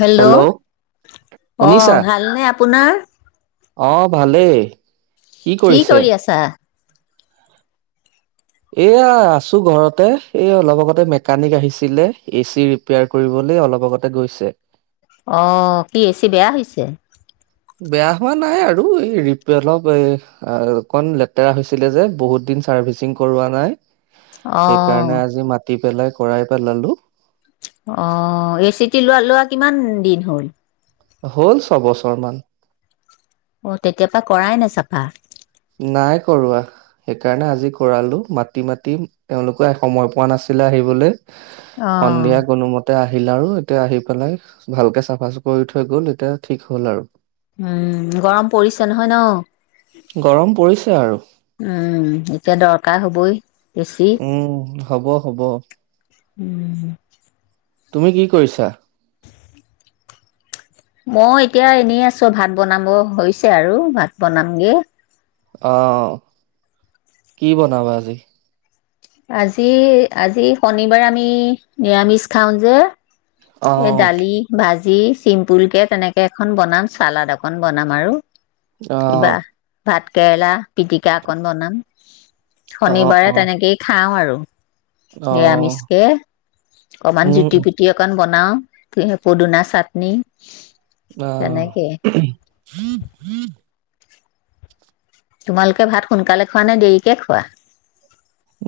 Hello অ শুনিছা ভালনে আপোনাৰ অ ভালেই কি কৰি আছা এয়া আছো ঘৰতে এই অলপ আগতে মেকানিক আহিছিলে এচি ৰিপেয়াৰ কৰিবলৈ অলপ আগতে গৈছে অ কি এচি বেয়া হৈছে বেয়া হোৱা নাই আৰু এই ৰিপে অলপ অকন লেতেৰা হৈছিলে যে বহুত দিন ছাৰ্ভিচিং কৰোৱা নাই অ সেইকাৰণে আজি মাটি পেলাই কৰাই পেলালো অ এ চি টি লোৱা লোৱা কিমান দিন হ'ল হ'ল ছবছৰ মান অ তেতিয়াৰ পৰাা কৰাই নাই চাফা নাই কৰোৱা সেইকাৰণে আজি কৰালোঁ মাতি মাতি তেওঁলোকে সময় পোৱা নাছিলে আহিবলৈ অ সন্ধিয়া কোনোমতে এয়া আহিলা আৰু এতিয়া আহি পেলাই ভালকে চাফা চুফ কৰি থৈ গল এতিয়া ঠিক হ'ল আৰু উম গৰম পৰিছে নহয় ন উম গৰম পৰিছে আৰু এতিয়া দৰকাৰ হবই বেছি উম হব হব উম তুমি কি কৰিছা মই এতিয়া এনেই আছো ভাত বনাব হৈছে আৰু ভাত বনামগে অহ কি বনাবা আজি আজি আজি শনিবাৰে আমি নিৰামিষ খাওঁ যে এই আহ দালি ভাজি যি চিম্পুলকে তেনেকে এখন বনাম চালড অকন বনাম আৰু কিবা অহ ভাত কেৰেলা পিটিকা অকন বনাম আহ শনিবাৰে অ তেনেকেই খাওঁ আৰু আৰু আহ নিৰামিষকে অকমান উম জুতি পুতি অকণ বন বনাও পদুনা চাটনি বাহ তেনেকে তোমালোকে ভাত সোনকালে খোৱা নে দেৰিকে খোৱা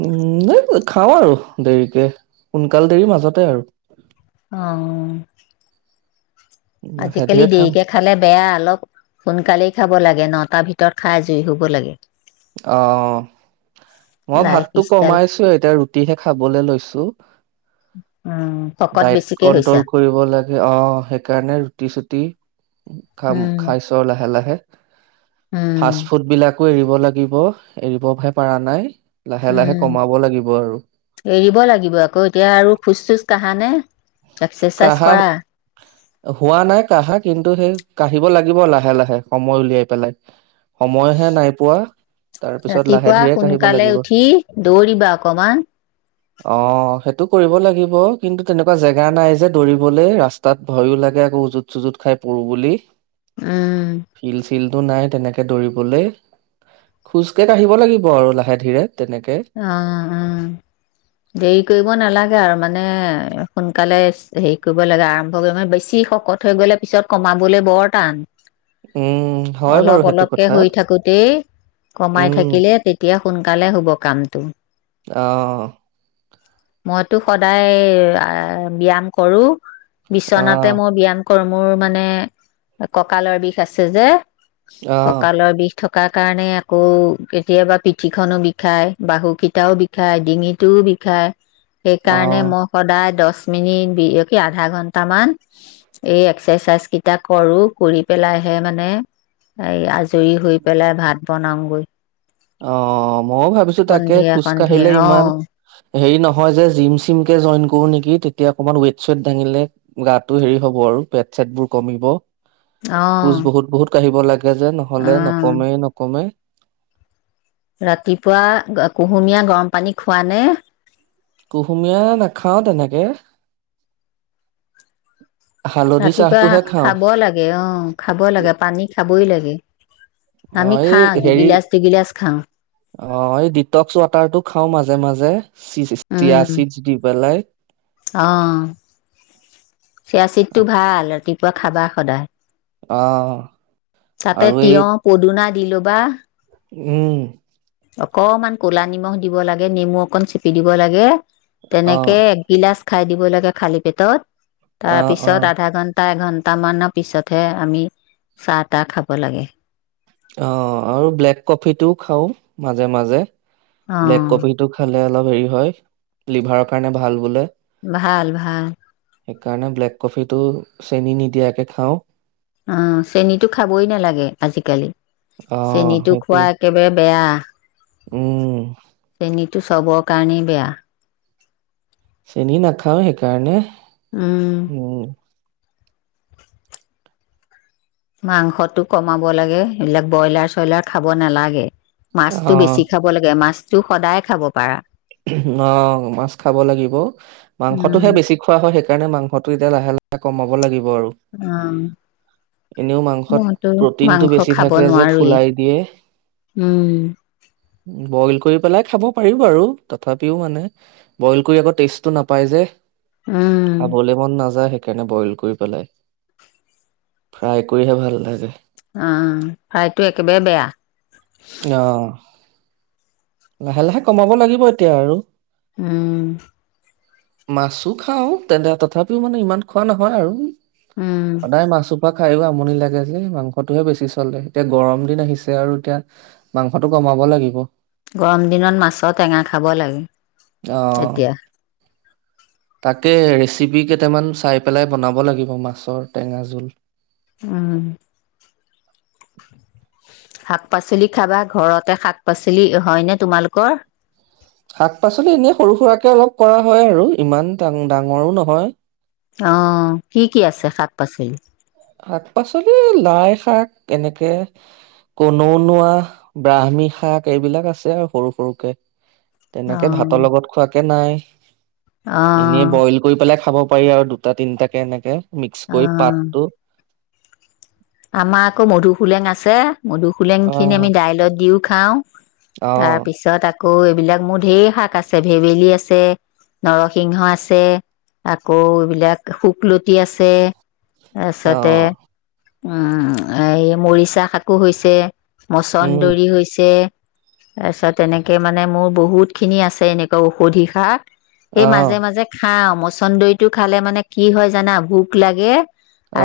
উম এই খাওঁ আৰু দেৰিকে সোনকাল দেৰি মাজতে আৰু অ আজিকালি সেধিৰে খাম দেৰিকে খালে বেয়া অলপ সোনকালেই খাব লাগে নটাৰ ভিতৰত খাই আজৰি হ'ব লাগে অ মই লাইফ ভাতটো ষ্টাইল কমাইছো এতিয়া ৰুটিহে খাবলে লৈছো উম শকত ডাইট বেছিকে হৈছা কন্ট্ৰল কৰিব লাগে অ সেইকাৰণে ৰুটি চুটি খাম উম খাইছো লাহে লাহে উম ফাষ্ট ফুড বিলাক কো এৰিব লাগে লাগিব এৰিবহে পাৰা নাই লাহে লাহে উম কমাব লাগিব আৰু এৰিব লাগিব আকৌ এতিয়া আৰু খোজ চোজ কাহানে এক্সাৰ্চাইজ কাহা কৰা হোৱা নাই কাহা কিন্তু সেই কাঢ়িব লাগিব লাহে লাহে সময় উলিয়াই পেলাই সময়হে নাই পোৱা তাৰপিছত লাহে ৰাতিপুৱা ধীৰে কাঢ়িব সোনকালে লাগিব উঠি দৌৰিবা অকমান আহ সেইটোক কৰিব লাগিব কিন্তু তেনেকুৱা জেগা নাই যে দৌৰিবলৈ ৰাস্তাত ভয়ো লাগে আকৌ উজুত চুজুত খাই পৰো বুলি উম ফিল চিলটো নাই তেনেকে দৌৰিবলে খোজ টো কাঢ়িব লাগিব আৰু লাহে ধীৰে তেনেকে আ আ দেৰি কৰিব নালাগে আৰু মানে সোনকালে হেৰি কৰিব লাগে আৰম্ভ কৰিব মানে বেছি শকত হৈ গলে পিছত কমাবলৈ বৰ টান উম হয় বাৰু অলপ সেইটো অলপকে কথা হৈ থাকোতেই কমাই উম থাকিলে তেতিয়া সোনকালে হ'ব কামটো অহ মইতো সদায় ব্যায়াম কৰো বিচনাতে অ', মই ব্যায়াম কৰ্মোৰ মানে ককালৰ বিষ আছে যে অ', কঁকালৰ বিষ থকা থকাৰ কাৰণে আকৌ কেতিয়াবা পিঠিখনো বিষায় বাহুকেইটাও বিষায় ডিঙিটোও বিষায় সেইকাৰণে অ', মই সদায় দহ প মিনিট বিক আধা ঘন্টামান এই এক্সাৰচাইজ কেইটা কৰো কৰি পেলাইহে মানে এই আজৰি হৈ পেলাই ভাত বনাওগৈ অ মই ভাব ত পিছো তাকে খোজ সন্ধিয়া কাঢ়িলে অ ইমান অ হে নহয় যে জি চি কে জইন কৰো নেকি তেতিয়া অকমান ৱ চ দাঙে গটো হ হব আৰু ক খুজ অ বহুত বহুত আহিব লাগে তে যে নহলে নকমেই নকমেই ৰাতিপুৱা কুহুমীয়া গৰম পানী খোৱা নে কুহুমীয়া নাখাও তেনেকে হালধি ৰাতিপুৱা চাহটোহে খাওঁ খাব লাগে অ খাব লাগে পানী খাবই লাগে অ আমি এই খাওঁ হেৰি দুগিলাচ দুগিলাচ খাওঁ অ এই ডিটক্স ৱাটাৰটো খাও মাজে মাজে চ চিয়া উম চিডছ দি পেলাই চৰা চিতটো ভাল ৰাতিপুৱা খাবা সদায় অ আৰু এই শুনা দিলো বা উম অকণমান ক'লা নিমখ দিব লাগে নেমু অকণ চেপি দিব লাগে অ', তেনেকে একগিলাচ খাই দিব লাগে খালী পেটত তাৰ অ', অ'। পিছত আধা ঘন্টা এঘন্টা সট মানৰ পিছতহে আমি চাহ তাহ খাব লাগে অ আৰু ব্লেক কফিিতটো খাও মাজে মাজে অ ব্লেক কপ টো খালে অলপ হেৰি হয় লিভাৰৰ কাৰণে ভাল বোলে ভাল ভাল সেইকাৰণে ব্লেক কফিটো চেনিী নিদিয়াকে খাওঁ অ চেনীতো খাবই নালাগে আজিকালি অ চেনীতো খোৱা সেইটোৱে একেবাৰে বেয়া উ উম চেনী তটো চবৰ কাৰণেই বেয়া চেনি নাখাও সেইকাৰণে উম উম মাংসতো কমাব লাগে এইবিলাক ব্ৰইলাৰ চইলাৰ খাব নালাগে অ মাছতটো বেছি খাব লাগে মাছ তোৰ সদায় খাব পাৰা অ মাছ খাব লাগিব উম মাংসটোহে বেছি খোৱা হয় সেই সেইণোংসটো এয়া লাহে লাহে কমাব লাগিব উম এনেও মাংসত মইতো প্ৰটিনটো মাংস বেছি খাব থাকে যে নোৱাৰোৱেই ফুলাই দিয়ে উম বইল কৰি পেলাই খাব পাৰিব আৰু তথাপিও মানে বইল কৰি আকৌ টেষ্টটো নাপাই যে উম খাবলে মন নাযায় স সকাৰণে বইল কৰি পেলাই ফ্ৰাই কৰিহে ভাল লাগে অ ফ্ৰাইটো একেবাৰে বেয়া আহ লাহে লাহে কমাব লাগিব এতিয়া আৰু উম মাছো খাও তেন্ত তথাপিও মানে ইমান খোৱা নহয় আৰু উম সদায় মাছো [unintelligible] খাইও আমনি লাগে যে মাংসটোহে বেছি চলে এতিয়া গৰম দিন আহিছে আৰু এতিয়া মাংসটো কমাব লাগিব গৰম দিনত মাছৰ টেঙা খাব লাগে এতিয়া তাকে ৰেচিপি কেইটামান চাই পেলাই বনাব লাগিব মাছৰ টেঙা জোল অ শাক পাচলি খাবা ঘৰতে শাক পাচলি হয়নে তোমালোকৰ শাক পাচলি এনেই সৰু সুৰাককে অলপ কৰা হয় আৰু ইমান ডাঙৰো নহয় অ কি কি আছে শাক পাচলি শাক পাচলি লাই শাক এনেকে কনৌনোৱাা ব্ৰাহ্মী শাক এইবিলাক আছে আৰু সৰু সৰুকে অ তেনেকে ভাতৰ লগত খোৱাকে কে নাই অ এনেই বইল কৰি পেলাই খাব পাৰি আৰু দুটা তিনিটা কে এনেকে মিক্স কৰি অ পাত আমাৰ আকৌ মধু সোলেং আছে মধুসোলেং খিনি অ', আমি দাইলত দিও খাওঁ তাৰ অ', পিছত আকৌ এইবিলাক মোৰ ঢেৰ শাক আছে ভেবেলী আছে নৰসিংহ আছে আকৌ এইবিলাক শুকলতি আছে আছতে অ', উম এই মৰিচা শাকো হৈছে উম, মচন্দৰী হৈছে তাৰপিছত তেনেকে মানে মোৰ বহুত খিনি আছে এনেকুৱা ঔষধি শাক এই অ', মাজে মাজে খ খাওঁ মচন্দৰটো খালে মানে কি হয় জানা ভোক লাগে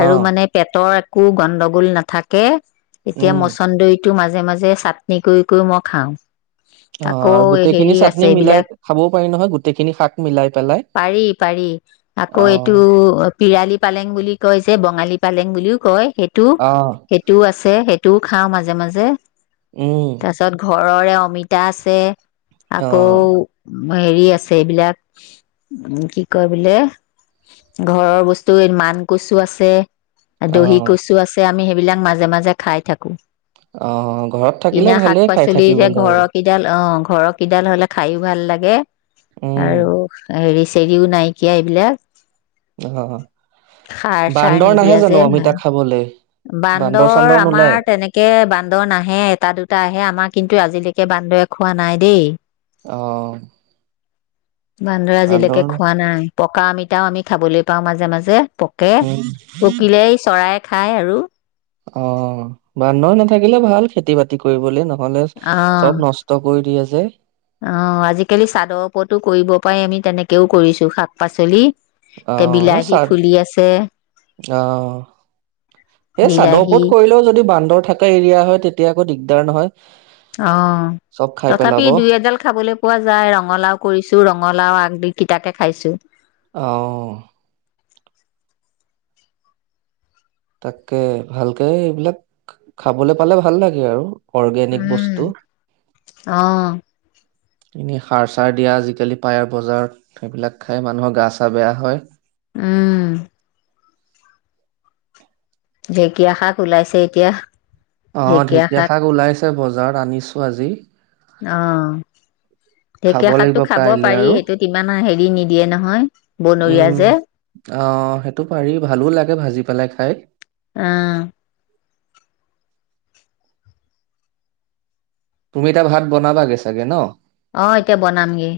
আৰু মানে পেটৰ একো গণ্ডগোল নাথাকে এতিয়া উম, মচন্দইত টো মাজে মাজে চাটনি কৰি কৰি মই খাওঁ অ', আকৌ আৰু গোটেইখিনি হেৰি চাটনি আছে মিলাই এইবিলাক খাবও পাৰি নহয় গোটেইখিনি শাক মিলাই পেলাই পাৰি পাৰি আকৌ এইটো অ', পিৰালি পালেং বুলি কয় যে বঙালী পালেং [unintelligible] হয় সেইটো অ', সেইটোও আছে সেই তু খাও মাজে মাজে উম তাৰপিছত ঘৰৰে অমিতা আছে আকৌ অ', হেৰি আছে এইবিলাক উ কি কয় বোলে ঘৰৰ বস্তু মান কচু আছে দহি অ', কচু আছে আমি বিলাক মাজে মাজে খাই থাকো অহ ঘৰত কিনা থাকিলে ভালেই খাই থাকিবলৈ আৰু ঘৰহ কিডাল হ'লে খাইয়ো ভাল লাগে উম, আৰু হেৰি চেৰিও নাইকিয়া এইবিলাক অ সাৰ চাৰ বান্দৰ নাহে নিদিয়া যে জানো ন ভাল অমিতা খাবলে বান্দৰ আমাৰ তেনেকে বান্দৰ নাহে এটা দুটা আহে আমাৰ কিন্তু আজিলৈকে একে বান্দৰে খোৱা নাই দেই অ বান্দৰে বান্দৰ আজিলৈকে ন- খোৱা নাই পকা আমিতাও আমি খাবলৈ পাওঁ মাজে মাজে পকে উম পকিলে এই চৰাইক খাই আৰু অ বান্দৰ নাথাকিলে ভাল খেতি বাতি কৰিবলৈ ন নহলে অ চব নষ্ট কৰি দি আছে যে অ আজিকালি চাদৰ ওপৰতো কৰিব পাৰি আমি তেনেকেও কৰিছো শাক পাচলি অ কে ন বিলাহী চাদ ফুলি আছে আহ সেই চাদৰ বিলাহী ওপৰত কৰিলেও যদি বান্দৰ থকা এৰিয়া হয় তেতিয়া আকৌ দিগদাৰ নহয় অ চব খাই তথাপি পেলাব দুই এডাল খাবলৈ পোৱা যায় ৰঙালাও কৰিছো ৰ কঙলাও আগদি কটাকে খাইছো আহ তাককে ভালকে এইবিলাক খাবলৈ পালে ভাল লাগে আৰু অৰ্গেনিক উম বস্তু অ এনেই সাৰ চাৰ দিয়া আজিকালি পায়াৰ বজাৰত সেইবিলাক খাই মানুহৰ গা চা বেয়া হয় উম ঢেঁকীয়া শাক ওলাইছে এতিয়া অ ঢেকীয়া শাক ওলাইছে ছে বজাৰ আনিছো আজি আহ খাব ঢেকীয়া লাগিব শাকতো খাব কাইলে পাৰি আৰু সেইটো ইমান হে দি নিদিয়ে নহয় বনৰীয়া উম যে আহ সেইটো পাৰি ভালো লাগে ভাজি পেলাই খাই অ তুমি এটা ভাত বনাবাগে চাগে ন অ এতিয়া বনামগে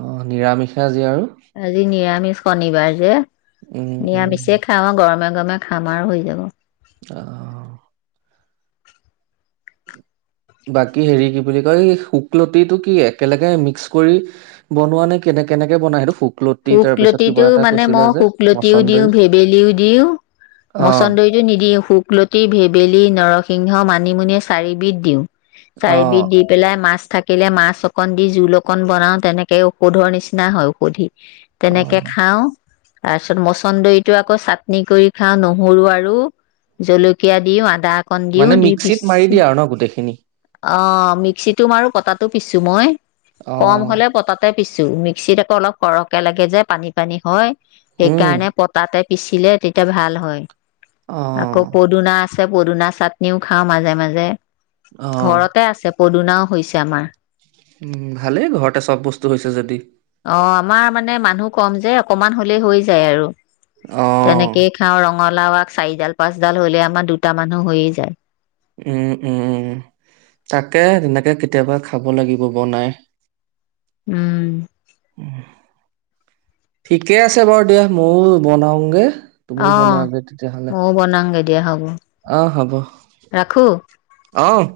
অ নিৰামিষে আজি আৰু আজি নিৰামিষ শনিবাৰ যে উম উম নিৰামিষেই খাওঁ গৰমে মে খামাৰ হৈ যাব আহ বাকী হেৰি কি বুলি কয় এই শুকলতিটো কি একেলগে মিক্স কৰি বনোৱা নে কেনে কেনেকে বনাই সেইটো শু শুকলকলতিটো মানে মই শুকলতিও দিওঁ মচন্দৰী ভেবেলীও দিওঁ অ' মচন্দৰিটো নিদিওঁ শুক শুকলতি ভেবেলী নৰসিংহ মানিমুনি চাৰিবিধ দিওঁ চাৰিিবধ অ' দি পেলাই মাছ থাকিলে মাছ অকণ দি জোল অকণ বনাও তেনেকে ঔষধৰ নিচিনা হয় ঔষধি তেনেকে অ' খাও তাৰ পিছত মচন্দৰিতটো আকৌ চাটনি কৰি খাওঁ নহৰু আৰু জলকীয়া দিওঁ আদা অকণ দিওঁ মানে দি মিক্সিত মাৰি পিচি দিয়ে আৰু ন গোটেইখিনি অ মিক্সিতটো মাৰো কটাটো পিছো মই কম অ' হ'লে পতাতে পিছো মিক্সিত কৌ অলপ সৰহকে লাগে যে পানী পানী হয় উম সেইকাৰণে পতাতে পিচিলে তেতিয়া ভাল হয়। আকৌ অ' পদুনা আ। আছে পদুনা চাটনিও খাওঁ মাজে- মাজে। অ' ঘৰতে আছে। পদুনাও হৈছে আমাৰ। উম', ভালেই ঘৰতে চব বস্তু হৈছে যদি। অ আমাৰ মানে মানুহ কম যে অকমান হ'লেই হৈ যায় আৰু। অ' তেনেকেই খাওঁ ৰং কঙ লাওআগ চাৰিডাল, পাঁচডাল হলে আমাৰ দুটা মানুহ হৈয়ে যায়। উম', -উম', - উম', তাকে তেনেকে। কেতিয়াবা খাব লাগিব বনাই। উম', ঠিকে আছে বাৰু দিয়া ময়ো বনাওগে। তুমিও অহ', মই বনাংগে। এয়া হওক। অহ', হব। অহ',